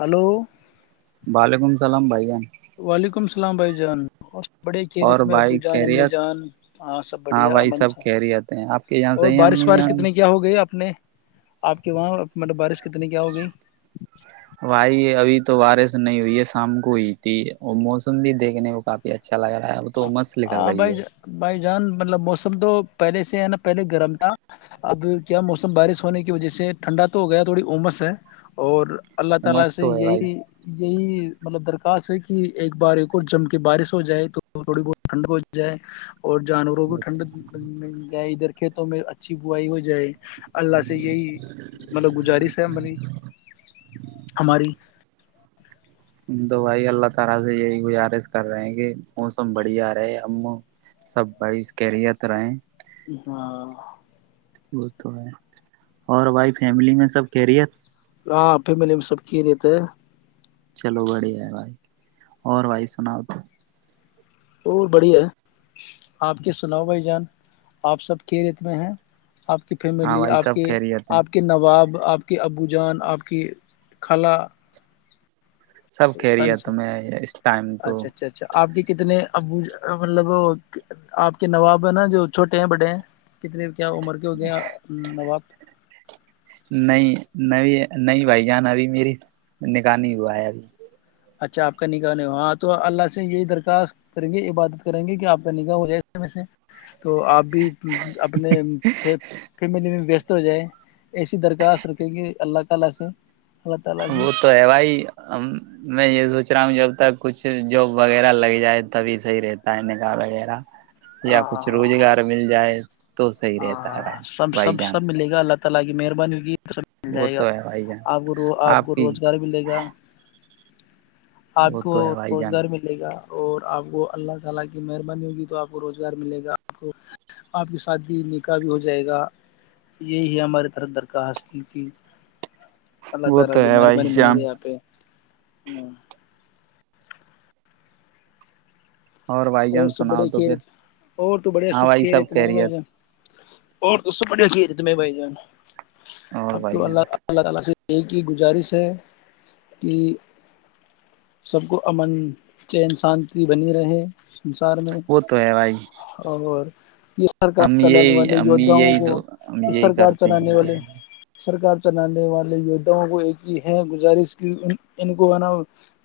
hello Ballygunge سسلام بھائیان وعلیکم السلام بھائی جان بڑے کھیر ات اور میں ابو بھائی جان امی خیریت جان ہاں سب بڑھیا بھائی امن سب سا خیریت ہیں آپ کے یہاں اور صحیح ہے بارش امی وارش جان کتنے کیا ہو گئے اپنے آپ کے وہاں مطلب بارش کتنی کیا ہو گئی بھائی ابھی تو بارش نہیں ہوئی ہے شام کو ہوئی تھی اور موسم بھی دیکھنے کو کافی اچھا اچھا لگ رہا ہے وہ تو مست ل کر ہاں رہی بھائی ہے بھائی جان مطلب موسم تو پہلے سے ہے نا پہلے گرم تھا اب کیا موسم بارش ہونے کی وجہ سے ٹھنڈا تو ہو گیا تھوڑی امس ہے اور اللہ تعالی عمس سے تو ہے یہی بھائی یہی مطلب درخواست ہے کہ ایک بار ایک اور جم کے بارش ہو جائے تو تو تھوڑی بہت ٹھنڈ ہو جائے اور جانوروں بھی ٹھنڈ جائے ادھر کھیتوں میں اچھی بوائی ہو جائے اللہ سے یہی مطلب گزارش ہے ہمنی ہماری دو بھائی اللہ تعالی سے یہی گزارش کر رہے ہیں کہ موسم بڑی آ رہا ہے ہم سب بائی کییریت رہے ہاں وہ تو ہے اور بھائی فیملی میں سب کہرییت ہاں فیملی میں سب کی رہتے ہے چلو بڑھیا ہے بھائی اور بھائی سنا تو اور بڑھیا آپ کے سناؤ بھائی جان آپ سب کے ریت میں ہیں آپ کی ہاں فیملی بھائی آپ سب کے خیریت ہے آپ کے نواب آپ کے ابو جان آپ کی خلا سب کہہ رہی ہے سالس تمیں اس ٹائم تو اب مطلب آپ کے نواب ہیں نا جو چھوٹے ہیں بڑے ہیں کتنے کیا عمر کے ہو گئے نواب نہیں نہیں نہیں بھائی جان ابھی میری نکح نہیں ہوا ہے ابھی اچھا آپ کا نگااہ نہیں ہو ہاں تو اللہ سے یہی درخواست کریں گے یہ بادت کریں گے کہ آپ کا نگاہ ہو جائے اسے میں سے تو آپ بھی اپنے فیملی میں وست ہو جائیں ایسی درخواست رکھے گی اللہ تعالی سے تعالی سے وہ تو ہے بھائی میں یہ سو پچا ہ جب تک کچھ جاب وغیرہ لگ جائے تبھی صحیح رہتا ہے نکاح وغیرہ یا ہاں کچھ ہاں ہاں روزگار مل جائے تو صحیح رہتا ہاں ہے بھائی سب سب بھائی جان سب ملے گا اللہ لگ مہربانی ہوی مل وہ جائے گا تو ہے بھائی جان آپ کو روزگار ملے گا آپ وہ کو تو ہے بھائی جان روزگار ملے گا اور آپ کو اللہ تعالی کی مہربانی ہوگی تو آپ کو روزگار ملے گا آپ کو آپ کے ساتھ شادی نیکاح بھی ہو جائے گا یہی ہماراری طرف درخواست کی تھی اللہ وہ تعالی تو کی ہے بھائی مہربانی بنی جان رہی آپہ ہمم بھائی اور جان سب سناؤ بڑے تو کھی پھر رہے تھے اور تو بڑے ہاں سب بھائی کھی رہے تھے میں بھائی خیریت جان اور تو سب بڑ کیی ت میں بھائی ج اور اب تو بھائی جان اللہ اللہ تعالی سے ایک ہی گزارش ہے کہ سب کو امن چین شانتی بنی رہے سسار میں وہ تو ہے بھائی اور یہ سرکار ہم چلانے یہی والے ہم ھاں یہی کو تو ہم یہ یہی سرکار کرتے چلانے ہیں کہ والے سرکار گزارش کے اوپر ان کو نا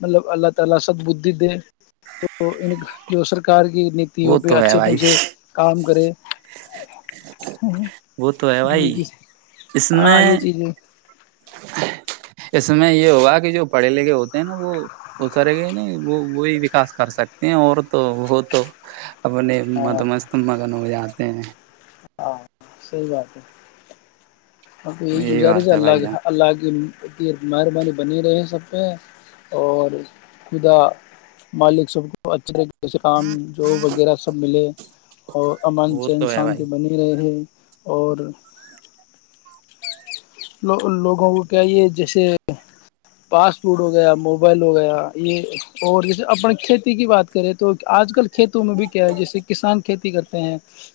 مطلب اللہ تعالی سب بدھ دے تو ان جو سرکار کی نیتیوں وہ پہ تو ہے اچھے بھائی ڈنگ سے کام کرے وہ تو ہے بھائی یہ اس ہاں میں یہ چیزیں اس میں یہ ہوگا کہ جو پڑھے لکھے ہوتے ہیں نا وہ اترے گئے ہی نہیں وہ وہی وکاس کر سکتے ہیں اور تو وہ تو اپنے ہاں مت مست مگن ہو جات [inaudible] ہاں صحی بات ہے آپ یہی گزار بات ہے بھائی اللہ جان اللہ کے مہربانی بنی رہے سب پہ اور خدا مالک سب کو اچھے جسے کام جو وغیرہ سب ملے اور امن وہ سے ان تو ہے شانتی بھائی بنی رہے اور لو لوگوں کو کیا یہ جیسے پاسٹ فوڈ ہو گیا موبائل ہو گیا یہ اور جیسے اپن کھیتی کی بات کریں تو آج کل کھیتی میں بھی کیا ہے جیسے کسان کھیتی کرتے پ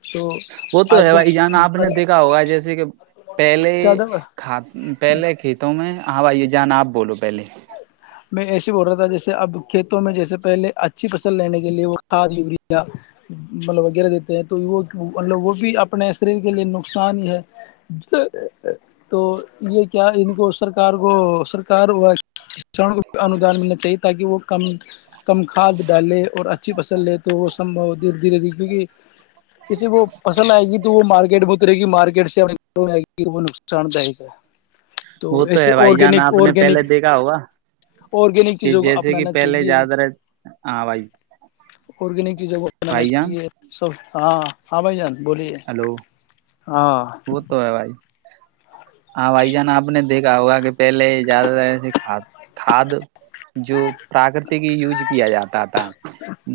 وہ تو ہے بھائی جان آپ نے دیکھا ہوگا جیسے کہ پہلے زیادہ ک پہلے کھیتوں میں ہاں بھائی یہ جانا آپ بولو پہلے میں ایسے بول رہا تھا جیسے اب کھیتوں میں جیسے پہلے اچھی فصل لینے کے لیے وہ کھاد یوریا مطلب وغیرہ دیتے ہیں تو وہ مطلب وہ بھی اپنے شریر کے لیے نقصان ہی ہے تو یہ کیا ان کو سرکار کو سرکار کو اندان ملنا چاہیے تاکہ وہ کم کم کھاد ڈالے اور اچھی فصل لے تو وہ سمبھ دھیرے دھیرےے کیونکہ کسی کو فصل آئے گی تو وہ مارکیٹ میں اترے گی مارکیٹ سےئے گی وہ نقصان دائک ہے وہ تو ایسے ہے بھائی جان آرگینک آپ نے پہلے آرگینک دیکھا ہو آرگینک چیزوں کو اپنانا پہلے چاہیے زیادہ تر، ہاں بھائی آرگینک چیزوں کو اپنانا بھائی جان چاہیے سب ہاں ہاں بھ جان بولیے ہلو ہاں وہ تو ہے بھائی ہاں بھائی جان آپ نے دیکھا ہوگا کہ پہلے زیادہ تر کھاد جو پراکرتک ہی یوز کیا جاتا تھا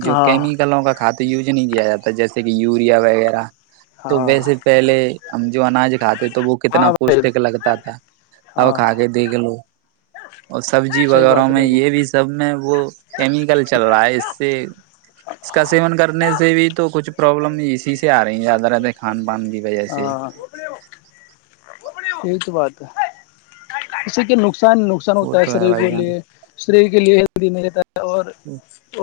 جو ہاں کیمکلوں کا کھاتا تو یوج نہیں کیا جاتا جیسے کہ یوریا وغیرہ تو ہاں ویسے پہلے ہم جو اناج کھاتے تو وہ کتنا ہاں بھائی پوشٹک لگتا تھا اب ہاں کھ کے دیکھ لو اور سبزی صحیح بات وغیرہ ہے میں بھائی جان یہ بھی سب میں وہ کیمیکل چل رہا ہے اس سے اس کا سیون کرنے سے بھی تو کچھ پرابلم اسی سے آ زیادہ رہتے کان پان ج ب سے ہاں یہی تو بات ہے اسے کیا نق نقصان نقصان وہ ہوتا ہے تو شریر بھائی کے لیے جان سری کے لیےی میرے اور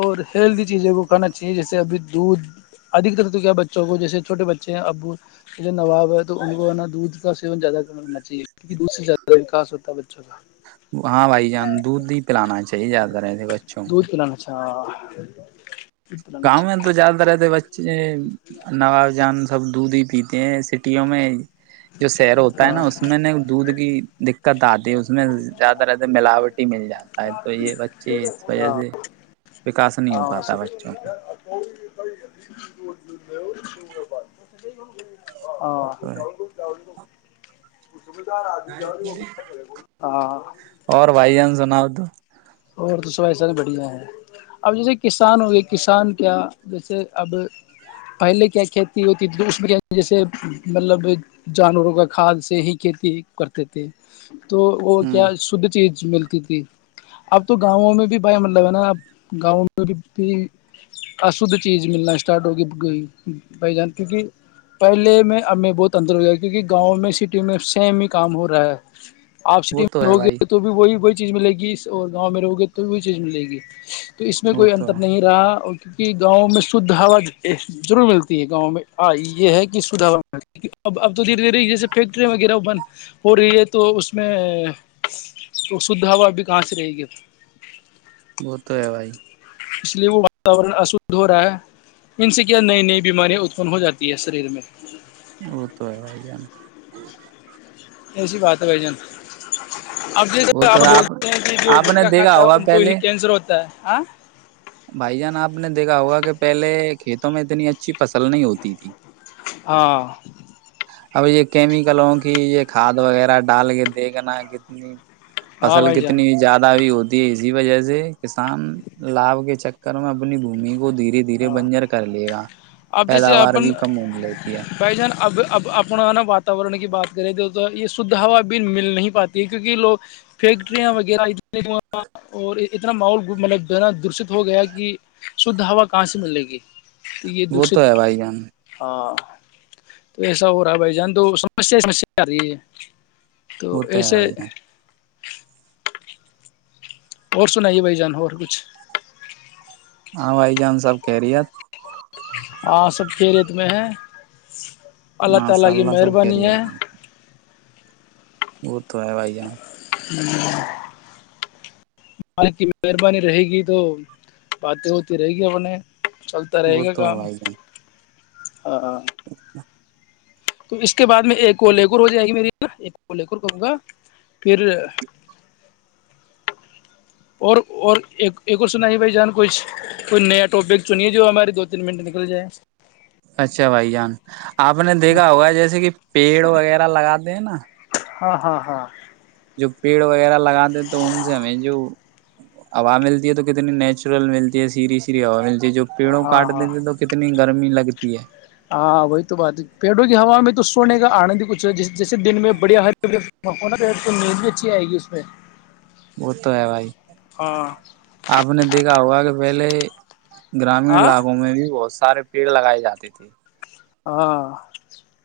اور ہیلدی چیزیں کو کھانا چاہیے جیسے ابھی دودھدھ تر تو کیا ہے بچوں کو جیسے چھوٹے بچے ہیں ابو نواب ہے تو ان کو ہے نا دودھ کا سیون زیادہ کرنا چاہیے کیہ دھ سے زیادہ وکا ہوتا ہے بچوں کا [unintelligible] ہاں بھائی جان دودھ ہی پلانا چاہیے زیادہ رہتے بچوں کو دودھ پلانا [unintelligible] گاؤں میں تو چاہیے زیادہ رہتے بچے نواب جان سب دودھ ہی پیتے ہیں سٹیوں میں جو سیر ہوتا ہے نا ہاں اس میں نے دودھ کی دقت آتی ہے اس میں زیادہ رہ ملاوٹی ہی مل جاتی سید تو یہ بچے وج ہاں سے وکا نہیں ہو ہاں پاتا وس [unintelligible] [unintelligible] تو ہے [unintelligible] ہاں اور بھائی جان سناؤ تو اور تو سو ایسا بڑھیا ہے اب جیسے کسان ہو گئے کسان کیا جیسے اب پہلے کیا کھیتی ہوتی تھی تو اس میں کیا جیسے مطلب جانوروں کا کھاد سے ہی کھیتی کرتے تھے تو وہ کیا ہوں شدھ چیز ملتی تھی اب تو گاؤں میں بھی بھائی مطلب ہے نا اب گاؤں میں بھی بھی اشدھ چیز ملنا اسٹارٹ ہوگی گئی بھائی جان کیونکہ پہلے میں اب میں بہت اندر ہو گیا کیونکہ گاؤں میں سٹی میں سیم ہی کام ہو رہا ہے آپ س وہ تو ہے ہو گی بھائی تو بھی وہی ب چیز ملے گی اور گاؤں میں رہو گے تو وہ چیز ملے گی تو اس میں وہ کوئی تو انتر ہے نہیں رہا اور کی کہ گاؤں میں شھ ہا ضرور ملتی ہے گاؤں میں یہ ہے کہ شھ ہا مل ہے اب اب تو دھیرے دھیرے جیسے فیکٹرییاں وغیرہ بند ہو رہی ہے تو اس میں شھ ہوا گاس رہی گ وہ تو ہے بھائی اس لیے وہ واتورن اشھ ہو رہا ہے ان سے کیا نئی نئی بیماریاں اتپن ہو جاتی ہے شریر میں وہ تو ہے آ ہی جان ایسیی بات ہے بھائی جان اب ج وہ آپ تو ہے بولتے ہیں کہ جو آپ نے گٹلہ دیکھا کھاتا ہے ہوگا ان کو ہی پہلے کینسر ہوتا ہے آ [unintelligible] بھائی جان آپ نے دیکھا ہوگا کہ پہلے کھیتوں میں اتنی اچھی فصل نہیں ہوتی تھی ہاں اب یہ کیمیکلوں کی یہ کھاد وغیرہ ڈال کے دیکھنا کتنی ہاں فصل بھائی جان کتنی زیادہ بھی ہوتی اسی وجہ سے کسان لابھ کے چکر میں اپنی بھمی وہ دھیرے دھیرے بنجر کر لیے گا اب جیسے پیداوار اپن بھی کم ہو لیتی ہے بھائی جان اب اب اپنا نا واتورن کی بات کریں تو تو یہ شدھ ہوا بھی مل نہیں پاتی ہے کیونکہ لوگ فیکٹریاں وغیرہ اور اتنا ماحول مطلب جو ہے نا دشت ہو گیا کہ شھ ہوا کہاں سے ملے گی تو یہ وہ تو ہے دشت بھائی جان ہاں تو ایسا ہو رہا ہے بھائی جان تو سمسیا ہی سمسیا آ رہی ہے تو وہ ہے ایسے بھائی جان اور سنائیے بھائی جان اور کچھ ہاں بھائی جان سب کہہ رہی ہے ہاں سب کے ریت میں ہے ماشاء اللہ سب ہ خیریت وہ تو ہے بھائی جان بیا [unintelligible] کی مہربانی رہے گی تو باتیں ہوتی رہے گی اپیں چلتا وہ رہے گا تو ہے کام بھائی جان ہاں ہاں تو اس کے بعد میں ایک کولہےور ہو جائے گی میری نا ایک کولہے کوور کروں گا پھر اور اور ایک ایک اور سنا ہے بھائی جان کوئی کوئی نیا ٹاپک چنیے جو ہمارے دو تین منٹ نکل جائے اچھا بھائی جان آپ نے دیکھا ہوگا جیسے کہ پیڑ وغیرہ لگا دینا [unintelligible] [inaudible] ہاں ہاں ہاں جو پیڑ وغیرہ لگاتے ہیں تو ان سے ہمیں جو ہوا ملتی ہے تو کتنی نیچرل ملتی ہے سیریھی سیھی ہوا ملتی ج جو پیڑوں ہاں کاٹ ہاں دیتے تو کتنی گرمی لگتی تی ہے [unintelligible] [inaudible] ہاں وہی تو بات ہے پیڑوں کی ہوا میں تو سونے کا آنند ہی کچھ ہے جیسے دن میں بڑیا ہر نید بھی اچھی آئے گی اس میں وہ تو ہے بھائی ہاں آپ نے دیکھا ہوا کہ ولے گرامیین ہاں علاقوں میں بھی بہت س سارے پیڑ لگائے جاتے تھے ہاں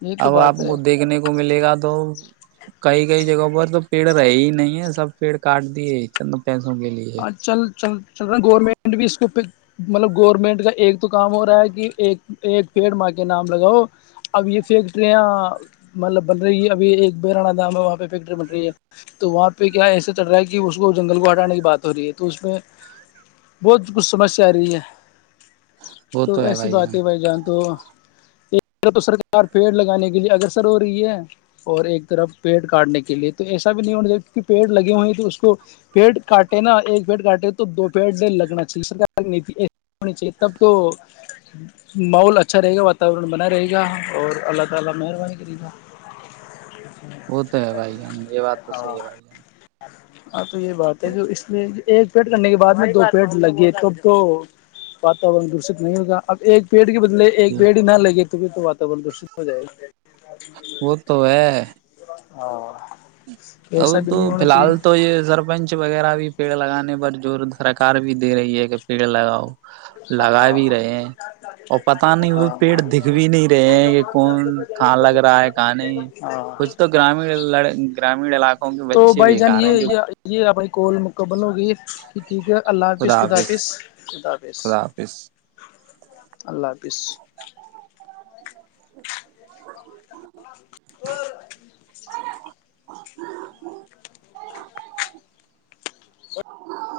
یہ تو اب آپ بات کو ہے دیکھنے کو ملے گا تو تو کئی کئی جگہوں پر تو پیڑ رہے ہی نہیں ہے سب پیڑ کاٹ دیے چند پیسوں کے لیے ہاں چل چل چل رہا گورنمنٹ بھی اس کو پ مطلب گورنمنٹ کا ایک تو کام ہو رہا ہے کہ ایک ایک پیڑ ماہ کے نام لگاؤ اب یہ فیکٹریاں مطلب بن رہی ہے ابھی ایک بیرانا دام ہے وہاں پہ فیکٹری بن رہی ہے تو وہاں پہ کیا ایسے چل رہا ہے کہ اس کو جنگل کو ہٹانے کی بات ہو رہی ہے تو اس میں بہت کچھ سمسیا آ رہی ہے تو ایسی بات ہے بھائی جان تو ایک طرف تو سرکار پیڑ لگانے کے لیے اگگرسر ہو رہی ہے اور ایک طرف پیڑ کاٹنے کے لیے تو ایسا بھی نہیں ہونا چاہیے کیونکہ پیڑ لگے ہوئے ہیں تو اس کو پیڑ کاٹ ایک بیڈ کاٹے تو دوپہر سے لگنا چاہیے تب تو ماحول اچھا رہے گا بنا رہے گا اور اللہ تعالی مہربانی کر وہ تو ہے بھائی جان یہ بات تو سی ہے بھائی جان ہاں تو یہ بات ہے کہ اس ایک پیٹ کرنے کے بعد میں دو پیڑ لگے کب تو واتورن دشت نہیں ہوگا اب ایک پیڑ کے بدلے ایک جان بڑ نہھر لگے گ تو واتاور درشت ہو جائے وہ تو ہے اور ا تو فی الحال تو یہ سرپنچ وغیرہ بھی پیڑ لگانے ب جو درکار بھی دے رہی ہے کہ پیڑ لگاؤ لگا بھی رہے ہیں اور پتا نہیں وہ پیڑ دکھ بھی نہیں رہے ہیں کہ کون کہاں لگ رہا ہے کہاں نہیں کچھ تو گرام ل گام تو بھائی جان یہ یہ یہ اپنے کوول مکمل ہوگی ٹھیک ہے اللہ حافظ خدافظ خداظ خدا حافظ اللہ حافظ اور [unintelligible] ہ [inaudible] ہ [inaudible]